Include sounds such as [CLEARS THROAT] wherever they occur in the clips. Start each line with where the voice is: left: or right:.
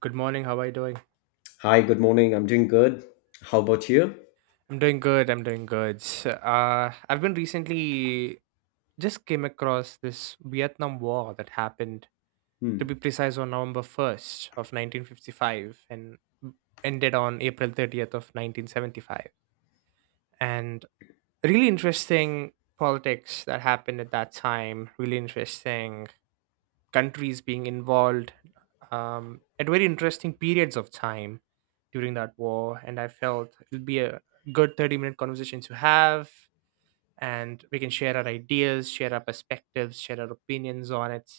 right: Good morning. How are you doing?
left: Hi, good morning. I'm doing good. How about you?
right: I'm doing good. I'm doing good. I've been recently just came across this Vietnam War that happened, to
left: Hmm.
right: be precise, on November 1st of 1955 and ended on April 30th of 1975. And really interesting politics that happened at that time. Really interesting countries being involved at very interesting periods of time during that war. And I felt it'll be a good 30-minute minute conversation to have. And we can share our ideas, share our perspectives, share our opinions on it.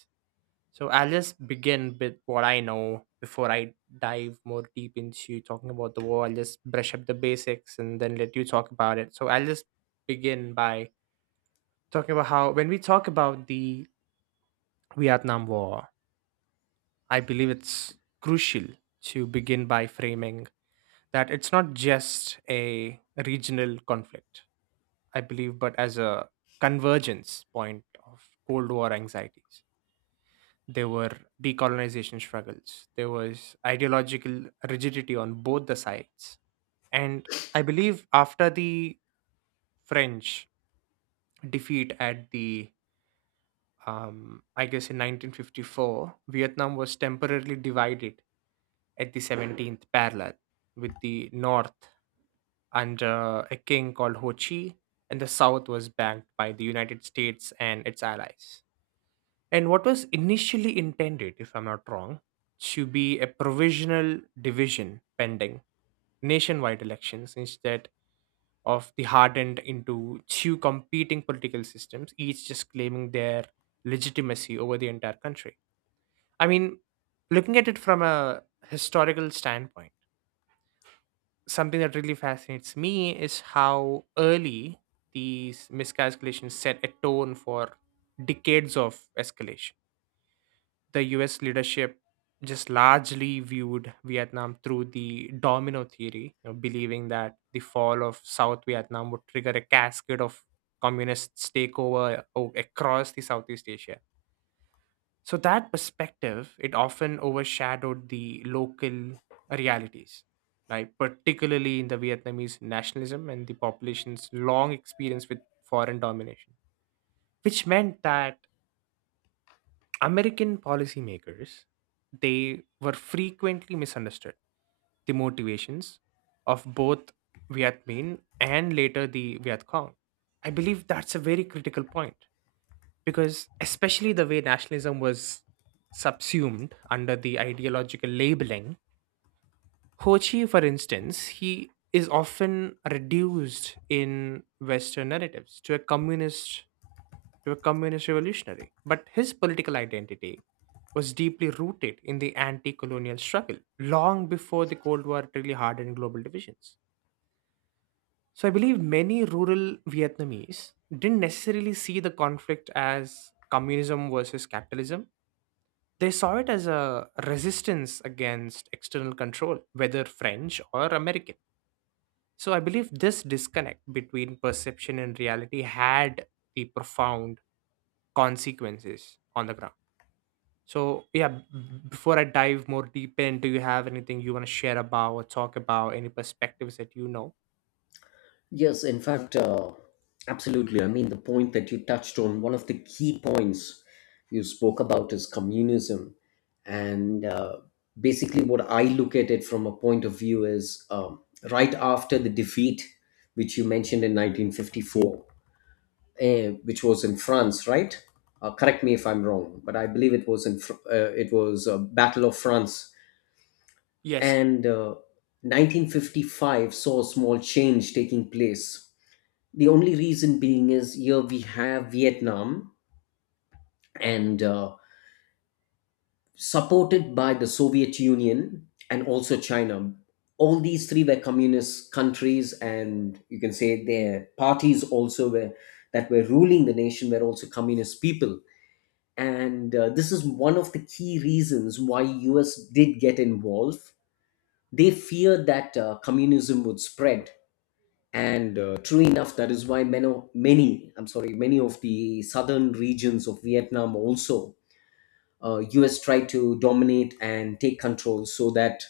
right: So I'll just begin with what I know before I dive more deep into talking about the war. I'll just brush up the basics and then let you talk about it. So I'll just begin by talking about how when we talk about the Vietnam War, I believe it's crucial to begin by framing that it's not just a regional conflict, I believe, but as a convergence point of Cold War anxieties. There were decolonization struggles, there was ideological rigidity on both the sides. And I believe after the French defeat at the, I guess in 1954, Vietnam was temporarily divided at the 17th parallel with the North under a king called Ho Chi, and the south was backed by the United States and its allies. And what was initially intended, if I'm not wrong, to be a provisional division pending nationwide elections instead of the hardened into two competing political systems, each just claiming their legitimacy over the entire country. I mean, looking at it from a historical standpoint, something that really fascinates me is how early these miscalculations set a tone for decades of escalation. The US leadership just largely viewed Vietnam through the domino theory, believing that the fall of South Vietnam would trigger a cascade of communist takeover across the Southeast Asia, so that perspective, it often overshadowed the local realities, right? Particularly in the Vietnamese nationalism and the population's long experience with foreign domination, which meant that American policymakers, they were frequently misunderstood. The motivations of both Viet Minh and later the Viet Cong. I believe that's a very critical point, because especially the way nationalism was subsumed under the ideological labeling. Ho Chi, for instance, he is often reduced in Western narratives to a communist, to a communist revolutionary, but his political identity was deeply rooted in the anti-colonial struggle long before the Cold War really hardened global divisions. So I believe many rural Vietnamese didn't necessarily see the conflict as communism versus capitalism. They saw it as a resistance against external control, whether French or American. So I believe this disconnect between perception and reality had the profound consequences on the ground. So yeah, before I dive more deep in, do you have anything you want to share about or talk about? Any perspectives that you know?
left: Yes, in fact, absolutely. I mean, the point that you touched on, one of the key points you spoke about is communism. And basically, what I look at it from a point of view is right after the defeat, which you mentioned in 1954, which was in France, right? Correct me if I'm wrong, but I believe it was in it was a Battle of France,
right: Yes.
left: and 1955 saw a small change taking place. The only reason being is here we have Vietnam, and supported by the Soviet Union and also China. All these three were communist countries, and you can say their parties also were that were ruling the nation were also communist people. And this is one of the key reasons why US did get involved. They feared that communism would spread, and true enough, that is why many I'm sorry many of the southern regions of Vietnam also, US tried to dominate and take control so that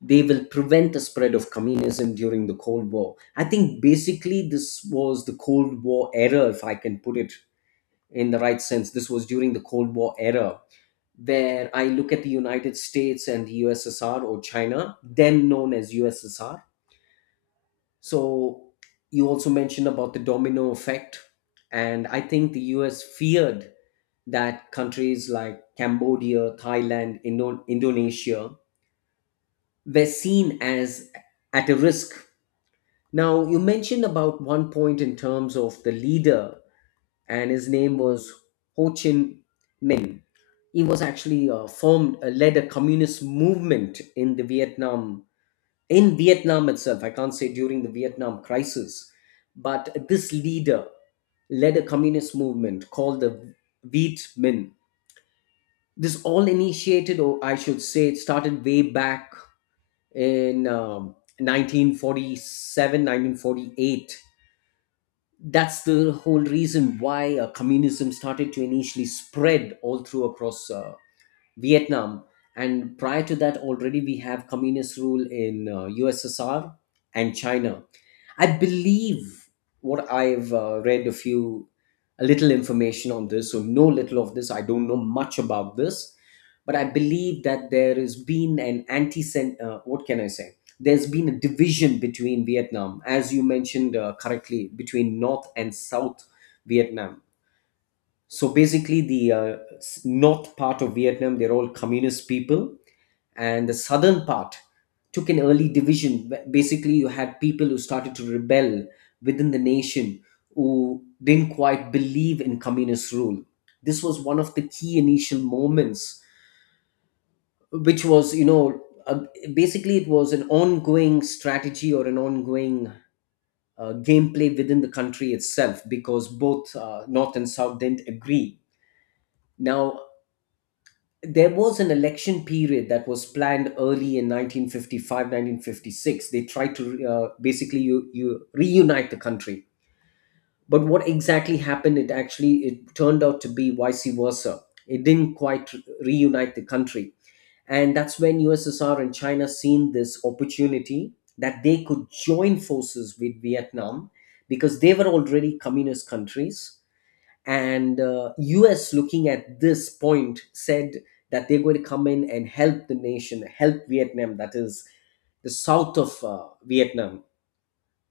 left: they will prevent the spread of communism during the Cold War. I think basically this was the Cold War era, if I can put it in the right sense. This was during the Cold War era, where I look at the United States and the USSR or China, then known as USSR. So you also mentioned about the domino effect, and I think the US feared that countries like Cambodia, Thailand, Indonesia were seen as at a risk. Now you mentioned about one point in terms of the leader, and his name was Ho Chi Minh. He was actually led a communist movement in the Vietnam in Vietnam itself. I can't say during the Vietnam crisis, but this leader led a communist movement called the Viet Minh. This all initiated, or I should say, it started way back in 1947. That's the whole reason why communism started to initially spread all through across Vietnam. And prior to that, already we have communist rule in USSR and China. I believe what I've read a few, a little information on this, so no little of this. I don't know much about this, but I believe that there has been an what can I say? There's been a division between Vietnam, as you mentioned correctly, between North and South Vietnam. So basically, the North part of Vietnam, they're all communist people, and the southern part took an early division. Basically, you had people who started to rebel within the nation who didn't quite believe in communist rule. This was one of the key initial moments, which was, you know, basically it was an ongoing strategy or an ongoing gameplay within the country itself because both North and South didn't agree. Now, there was an election period that was planned early in 1955, 1956. They tried to basically you reunite the country, but what exactly happened, it actually it turned out to be vice versa. It didn't quite reunite the country, and that's when USSR and China seen this opportunity that they could join forces with Vietnam because they were already communist countries. And US, looking at this point, said that they're going to come in and help the nation, help Vietnam, that is the south of Vietnam.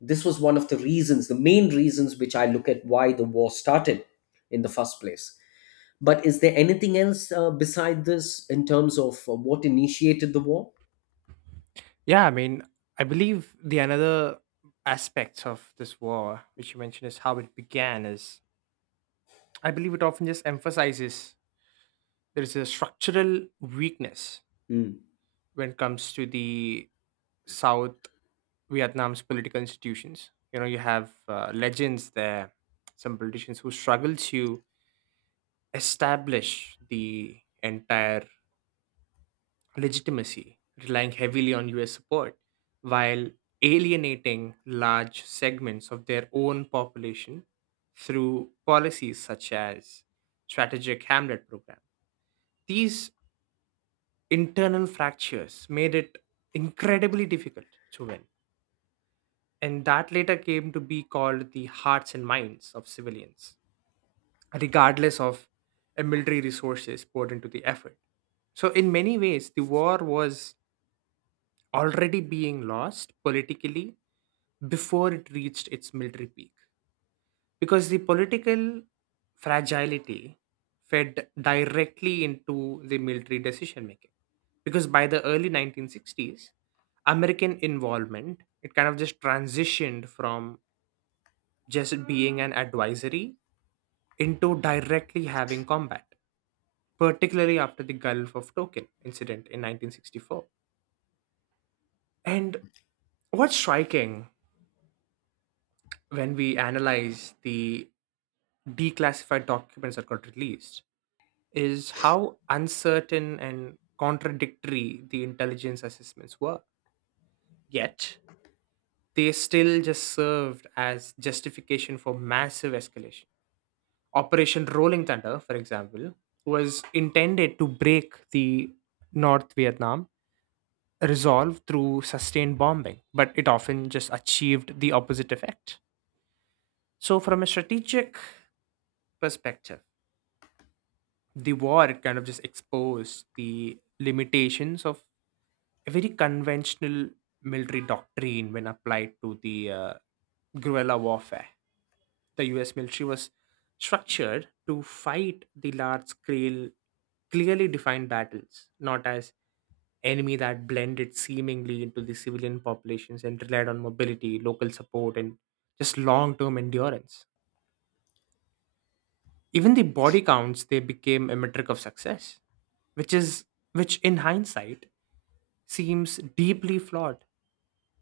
left: This was one of the reasons, the main reasons, which I look at why the war started in the first place. But is there anything else beside this in terms of what initiated the war?
right: Yeah, I mean, I believe the another aspects of this war, which you mentioned, is how it began. Is, I believe it often just emphasizes there is a structural weakness
left: Hmm.
right: when it comes to the South Vietnam's political institutions. You know, you have legends there, some politicians who struggle to establish the entire legitimacy, relying heavily on US support, while alienating large segments of their own population through policies such as strategic hamlet program. These internal fractures made it incredibly difficult to win, and that later came to be called the hearts and minds of civilians, regardless of military resources poured into the effort. So, in many ways, the war was already being lost politically before it reached its military peak, because the political fragility fed directly into the military decision making. Because by the early 1960s, American involvement it kind of just transitioned from just being an advisory into directly having combat, particularly after the Gulf of Tonkin incident in 1964. And what's striking when we analyze the declassified documents that got released is how uncertain and contradictory the intelligence assessments were. Yet, they still just served as justification for massive escalation. Operation Rolling Thunder, for example, was intended to break the North Vietnam resolve through sustained bombing, but it often just achieved the opposite effect. So, from a strategic perspective, the war kind of just exposed the limitations of a very conventional military doctrine when applied to the guerrilla warfare. The US military was structured to fight the large scale, clearly defined battles, not as enemy that blended seemingly into the civilian populations and relied on mobility, local support, and just long term endurance. Even the body counts they became a metric of success, which is which in hindsight seems deeply flawed,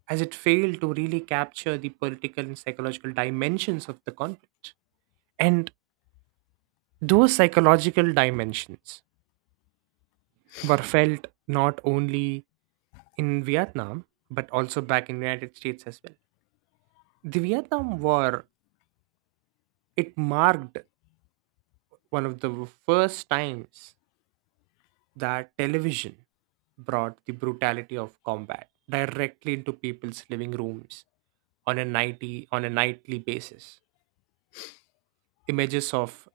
right: as it failed to really capture the political and psychological dimensions of the conflict. And those psychological dimensions were felt not only in Vietnam but also back in the United States as well. The Vietnam War, it marked one of the first times that television brought the brutality of combat directly into people's living rooms on a nightly basis. Images of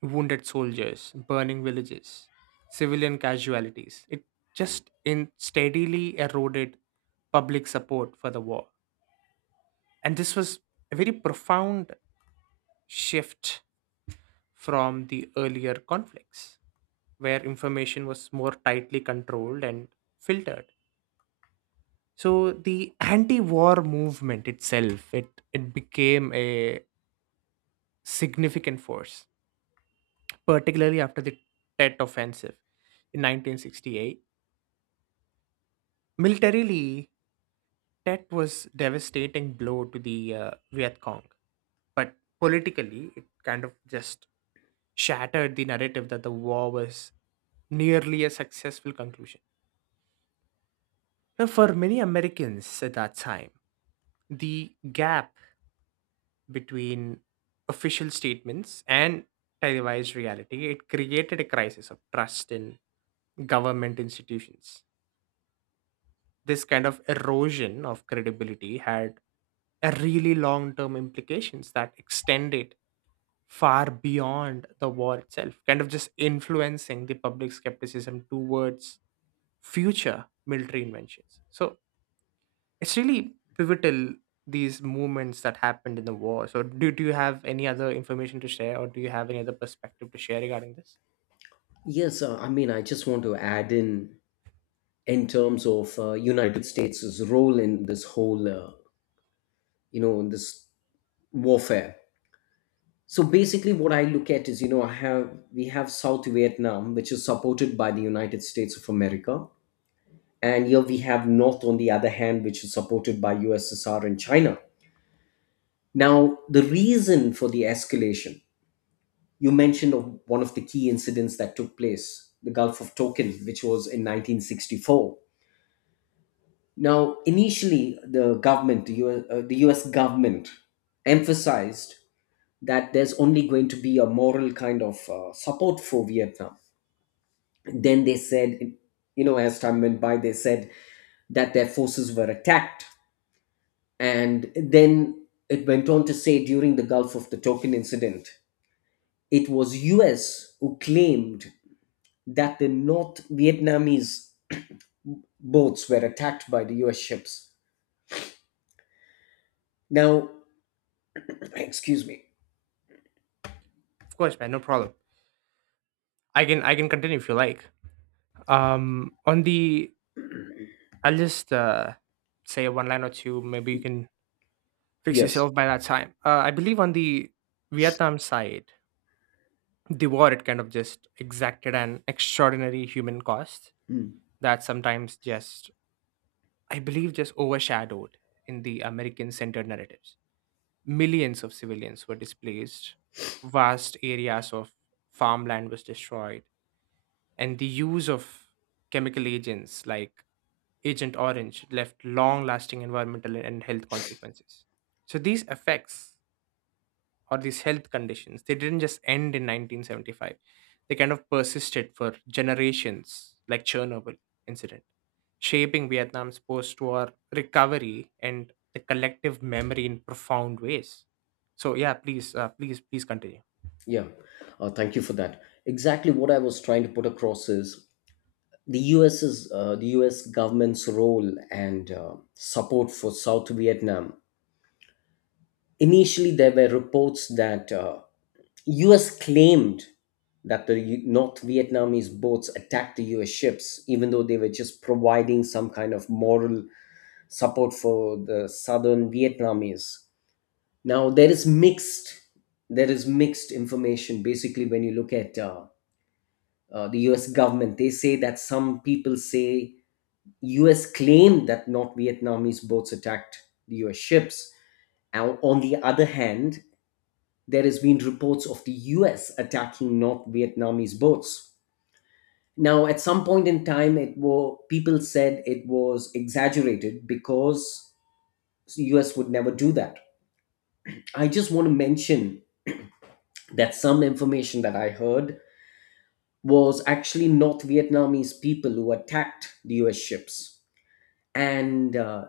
right: wounded soldiers, burning villages, civilian casualties. It just in steadily eroded public support for the war. And this was a very profound shift from the earlier conflicts, where information was more tightly controlled and filtered. So the anti-war movement itself, it became a significant force, particularly after the Tet offensive in 1968. Militarily, Tet was devastating blow to the Viet Cong, but politically, it kind of just shattered the narrative that the war was nearly a successful conclusion. Now, for many Americans at that time, the gap between official statements and televised reality, it created a crisis of trust in government institutions. This kind of erosion of credibility had a really long term implications that extended far beyond the war itself, kind of just influencing the public skepticism towards future military inventions. So, it's really pivotal, these movements that happened in the war. So do you have any other information to share, or do you have any other perspective to share regarding this?
left: Yes, I mean, I just want to add in terms of United States' role in this whole, you know, in this warfare. So basically, what I look at is, you know, I have we have South Vietnam, which is supported by the United States of America, and here we have North on the other hand, which is supported by USSR and China. Now the reason for the escalation, you mentioned of one of the key incidents that took place, the Gulf of Tonkin, which was in 1964. Now initially, the US, the US government emphasized that there's only going to be a moral kind of support for Vietnam. Then they said, you know, as time went by, they said that their forces were attacked. And then it went on to say, during the Gulf of the Tonkin incident, it was US who claimed that the North Vietnamese boats were attacked by the US ships. Now [CLEARS THROAT] excuse me.
right: Of course, man, no problem. I can continue if you like. On the, I'll just say one line or two, maybe you can fix
left: Yes.
right: yourself by that time. I believe on the Vietnam side, the war it kind of just exacted an extraordinary human cost
left: Mm,
right: that sometimes just I believe just overshadowed in the American centered narratives. Millions of civilians were displaced, vast areas of farmland was destroyed, and the use of chemical agents like Agent Orange left long lasting environmental and health consequences. So, these effects or these health conditions, they didn't just end in 1975. They kind of persisted for generations, like Chernobyl incident, shaping Vietnam's post-war recovery and the collective memory in profound ways. So yeah, please, please continue.
left: yeah, thank you for that. Exactly what I was trying to put across is the US's, the US government's role and support for South Vietnam. Initially, there were reports that US claimed that North Vietnamese boats attacked the US ships, even though they were just providing some kind of moral support for the Southern Vietnamese. Now there is mixed information. Basically, when you look at the US government, they say that some people say US claimed that North Vietnamese boats attacked the US ships. Now, on the other hand, there has been reports of the US attacking North Vietnamese boats. Now, at some point in time, people said it was exaggerated because US would never do that. I just want to mention that some information that I heard was actually North Vietnamese people who attacked the US ships. And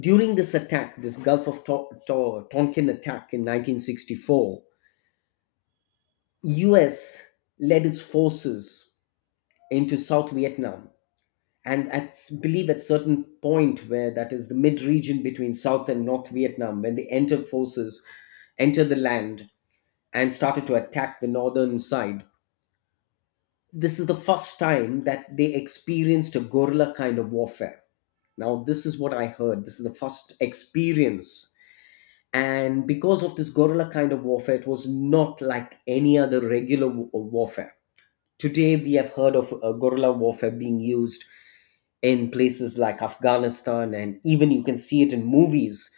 left: during this attack, this Gulf of Tonkin attack in 1964, US led its forces into South Vietnam. And I believe at certain point where that is the mid region between South and North Vietnam, when they entered forces, entered the land and started to attack the northern side, this is the first time that they experienced a guerrilla kind of warfare. Now, this is what I heard. This is the first experience, and because of this guerrilla kind of warfare, it was not like any other regular warfare. Today we have heard of guerrilla warfare being used in places like Afghanistan, and even you can see it in movies.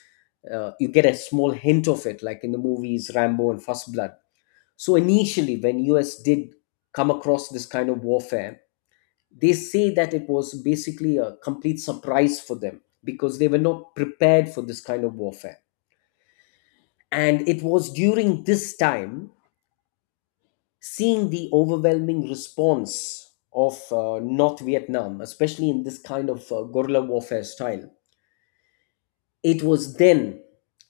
left: You get a small hint of it like in the movies Rambo and First Blood. So initially, when US did come across this kind of warfare, they say that it was basically a complete surprise for them because they were not prepared for this kind of warfare. And it was during this time, seeing the overwhelming response of North Vietnam, especially in this kind of guerrilla warfare style, it was then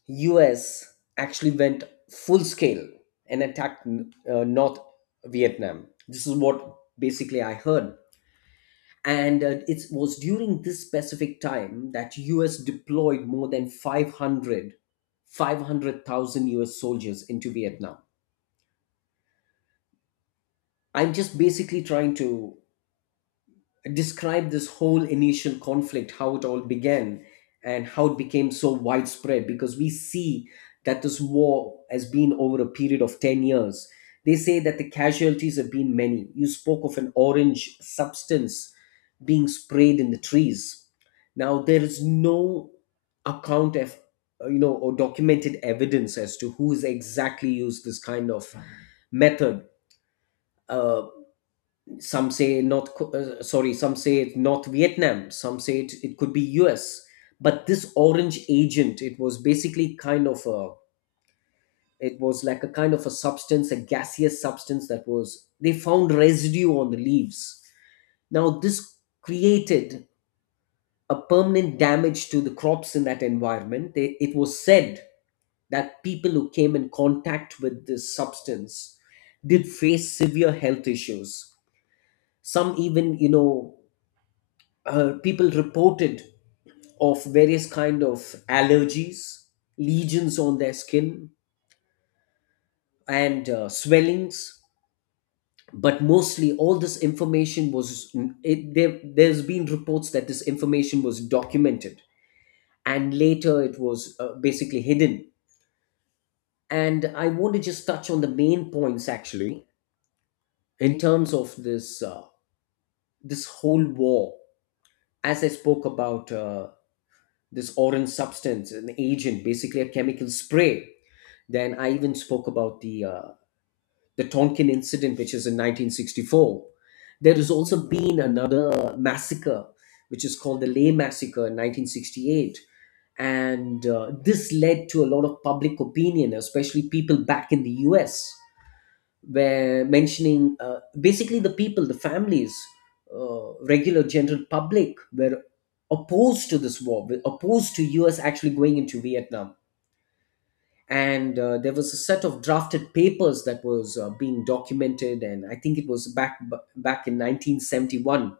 left: US actually went full scale and attacked North Vietnam. This is what basically I heard. And it was during this specific time that US deployed more than 500, 500,000 US soldiers into Vietnam. I'm just basically trying to describe this whole initial conflict, how it all began, and how it became so widespread. Because we see that this war has been over a period of 10 years. They say that the casualties have been many. You spoke of an orange substance being sprayed in the trees. Now, there is no account of, you know, or documented evidence as to who's exactly used this kind of method. Uh, some say north Co- sorry some say it's North Vietnam, some say it could be US. But this orange agent, it was basically kind of a, it was like a kind of a substance, a gaseous substance, that was they found residue on the leaves. Now this created a permanent damage to the crops in that environment. It was said that people who came in contact with this substance did face severe health issues. Some, even, you know, people reported of various kind of allergies, lesions on their skin, and swellings. But mostly all this information was, there's been reports that this information was documented, and later it was basically hidden. And I want to just touch on the main points actually in terms of this this whole war. As I spoke about this orange substance, an agent, basically a chemical spray. Then I even spoke about the Tonkin incident, which is in 1964. There has also been another massacre, which is called the Lay Massacre in 1968, and this led to a lot of public opinion, especially people back in the U.S. were mentioning basically the people, the families, regular general public were opposed to this war, were opposed to US actually going into Vietnam. And there was a set of drafted papers that was being documented, and I think it was back in 1971.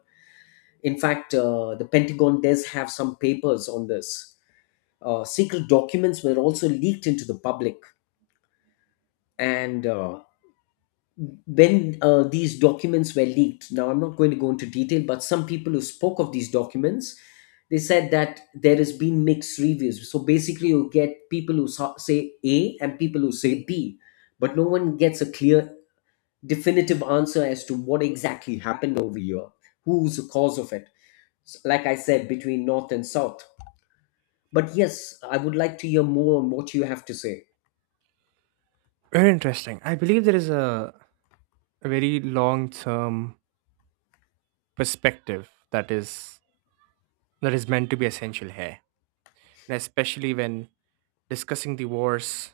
left: In fact, the Pentagon does have some papers on this. Secret documents were also leaked into the public, and when these documents were leaked. Now I'm not going to go into detail, but some people who spoke of these documents, they said that there has been mixed reviews. So basically, you get people who say A and people who say B, but no one gets a clear definitive answer as to what exactly happened over here, who's the cause of it. Like I said, between north and south. But yes, I would like to hear more on what you have to say.
right: Very interesting. I believe there is a very long term perspective that is meant to be essential here, and especially when discussing the war's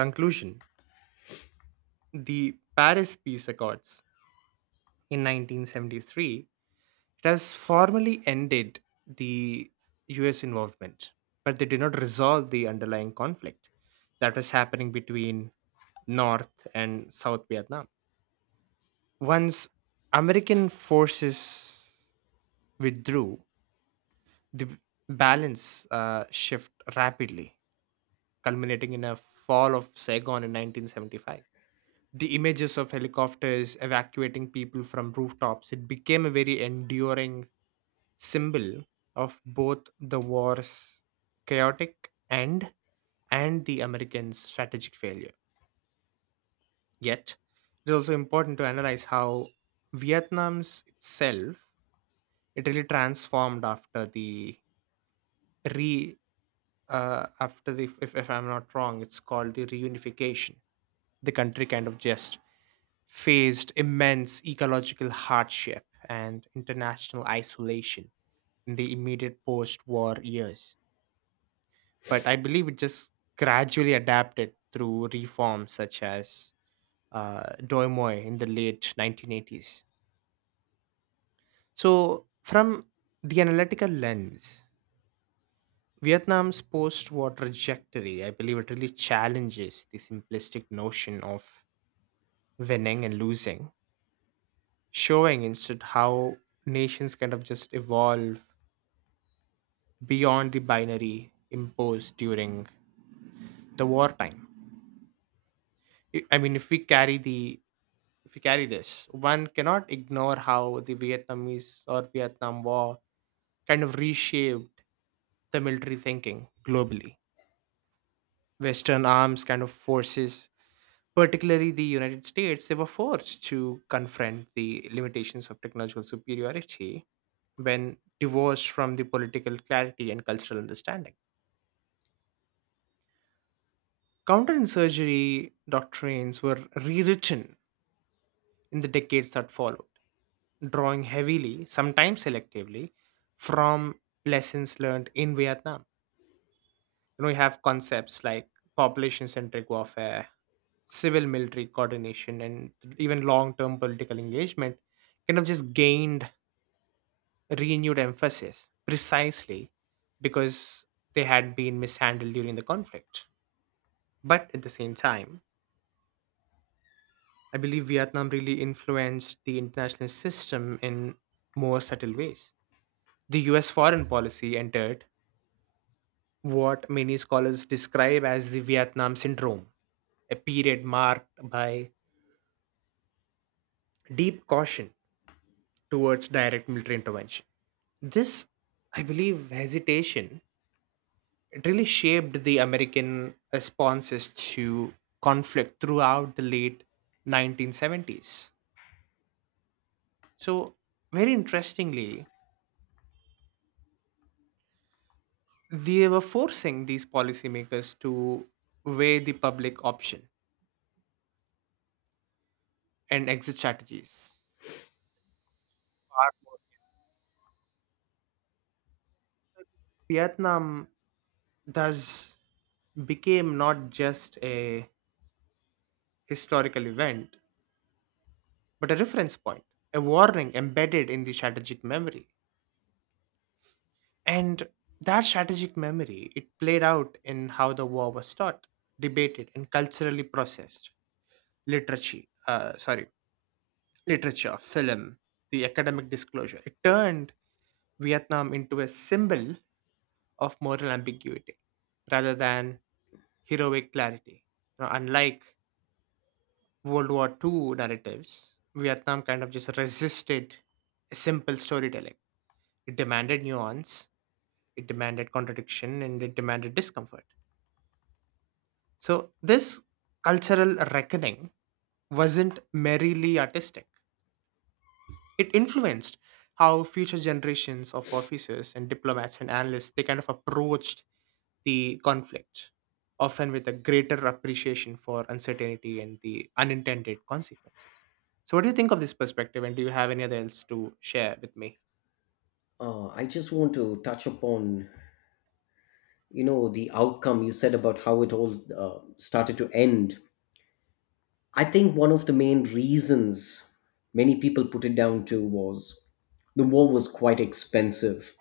right: conclusion. The Paris Peace Accords in 1973, it has formally ended the US involvement, but they did not resolve the underlying conflict that was happening between North and South Vietnam. Once American forces withdrew, the balance shift rapidly, culminating in a fall of Saigon in 1975. The images of helicopters evacuating people from rooftops, it became a very enduring symbol of both the war's chaotic end and the Americans strategic failure. Yet, it's also important to analyze how Vietnam's itself, it really transformed after the re if I'm not wrong it's called the reunification. The country kind of just faced immense ecological hardship and international isolation in the immediate post war years. But I believe it just gradually adapted through reforms such as Doimoy in the late 1980s. So, from the analytical lens, Vietnam's post war trajectory, I believe it really challenges the simplistic notion of winning and losing, showing instead how nations kind of just evolve beyond the binary imposed during the wartime. I mean, if we carry this, one cannot ignore how the Vietnamese or Vietnam War kind of reshaped the military thinking globally. Western arms kind of forces, particularly the United States, they were forced to confront the limitations of technological superiority when divorced from the political clarity and cultural understanding. Counterinsurgery doctrines were rewritten in the decades that followed, drawing heavily, sometimes selectively, from lessons learned in Vietnam. You know, you have concepts like population centric warfare, civil military coordination, and even long term political engagement kind of just gained renewed emphasis precisely because they had been mishandled during the conflict. But at the same time, I believe Vietnam really influenced the international system in more subtle ways. The US foreign policy entered what many scholars describe as the Vietnam syndrome, a period marked by deep caution towards direct military intervention. This, I believe, hesitation, it really shaped the American responses to conflict throughout the late 1970s. So, very interestingly, they were forcing these policymakers to weigh the public option and exit strategies. Vietnam thus became not just a historical event, but a reference point, a warning embedded in the strategic memory. And that strategic memory, it played out in how the war was taught, debated, and culturally processed. Literature, literature, film, the academic disclosure. It turned Vietnam into a symbol of moral ambiguity rather than heroic clarity. You know, unlike World War II narratives, Vietnam kind of just resisted a simple storytelling. It demanded nuance, it demanded contradiction, and it demanded discomfort. So, this cultural reckoning wasn't merely artistic, it influenced how future generations of officers and diplomats and analysts, they kind of approached the conflict, often with a greater appreciation for uncertainty and the unintended consequences. So, what do you think of this perspective, and do you have any other else to share with me?
left: I just want to touch upon, you know, the outcome you said about how it all started to end. I think one of the main reasons many people put it down to was the war was quite expensive,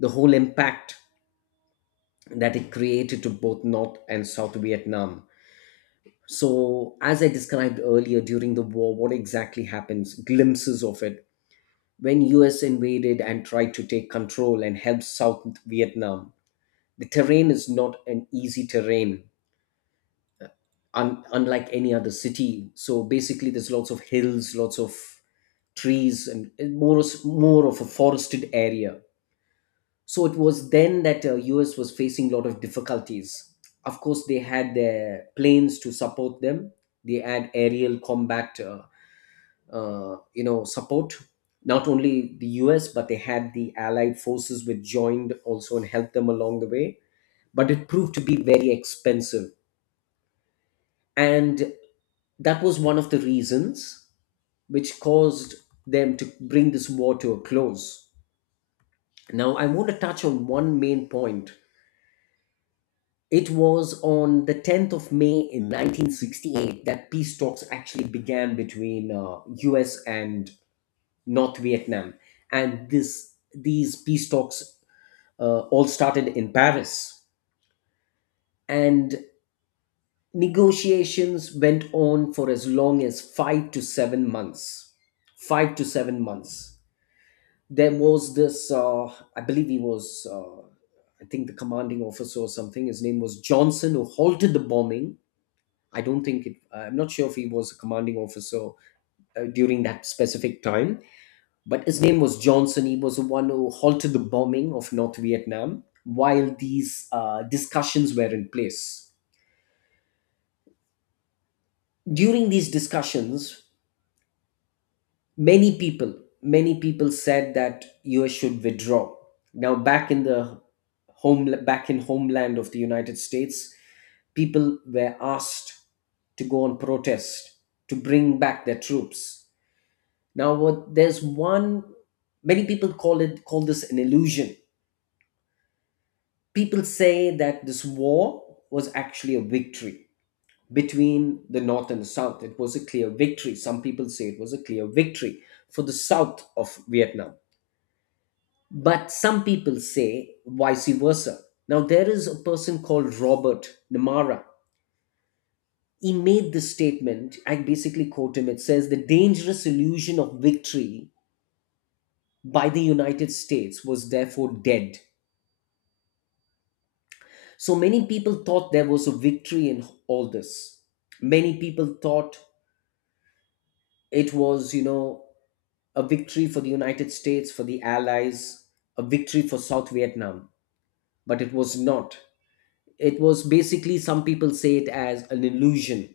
left: the whole impact that it created to both north and south Vietnam. So as I described earlier, during the war what exactly happens, glimpses of it, when US invaded and tried to take control and help south Vietnam, the terrain is not an easy terrain. Unlike any other city. So basically, there's lots of hills, lots of trees, and more of a forested area. So it was then that US was facing a lot of difficulties. Of course, they had their planes to support them. They had aerial combat, you know, support. Not only the US, but they had the Allied forces, which joined also and helped them along the way. But it proved to be very expensive, and that was one of the reasons which caused them to bring this war to a close. Now, I want to touch on one main point. It was on the 10th of May in 1968 that peace talks actually began between US and North Vietnam. These peace talks all started in Paris. And negotiations went on for as long as 5 to 7 months. 5 to 7 months. There was this, I believe he was, I think the commanding officer or something, his name was Johnson, who halted the bombing. I don't think it, I'm not sure if he was a commanding officer during that specific time, but his name was Johnson. He was the one who halted the bombing of North Vietnam while these discussions were in place. During these discussions, many people many people said that US should withdraw. Now, back in homeland of the United States, people were asked to go on protest to bring back their troops. Now what there's one Many people call this an illusion. People say that this war was actually a victory. Between the north and the south, it was a clear victory. Some people say it was a clear victory for the south of Vietnam. But some people say vice versa. Now, there is a person called Robert Namara. He made this statement. I basically quote him. It says, "The dangerous illusion of victory by the United States was therefore dead." So many people thought there was a victory in all this. Many people thought it was, you know, a victory for the United States, for the Allies, a victory for South Vietnam. But it was not. It was basically, some people say it as an illusion.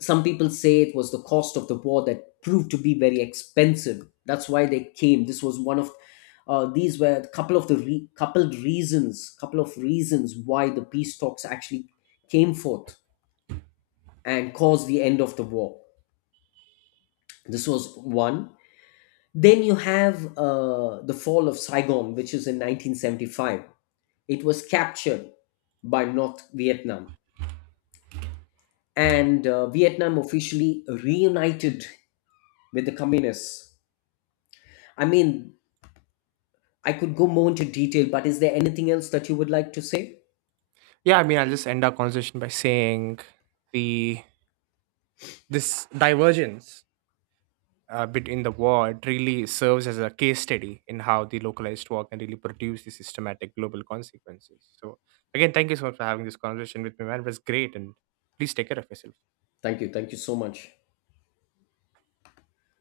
left: Some people say it was the cost of the war that proved to be very expensive. That's why they came. This was one of, these were a couple of the re- coupled reasons, couple of reasons why the peace talks actually came forth and caused the end of the war. This was one. Then you have the fall of Saigon, which is in 1975. It was captured by North Vietnam, and Vietnam officially reunited with the communists. I mean, I could go more into detail, but is there anything else that you would like to say?
right: Yeah, I mean, I'll just end our conversation by saying the this divergence between the war, it really serves as a case study in how the localized war can really produce the systematic global consequences. So, again, thank you so much for having this conversation with me, man. It was great, and please take care of yourself.
left: Thank you. Thank you so much.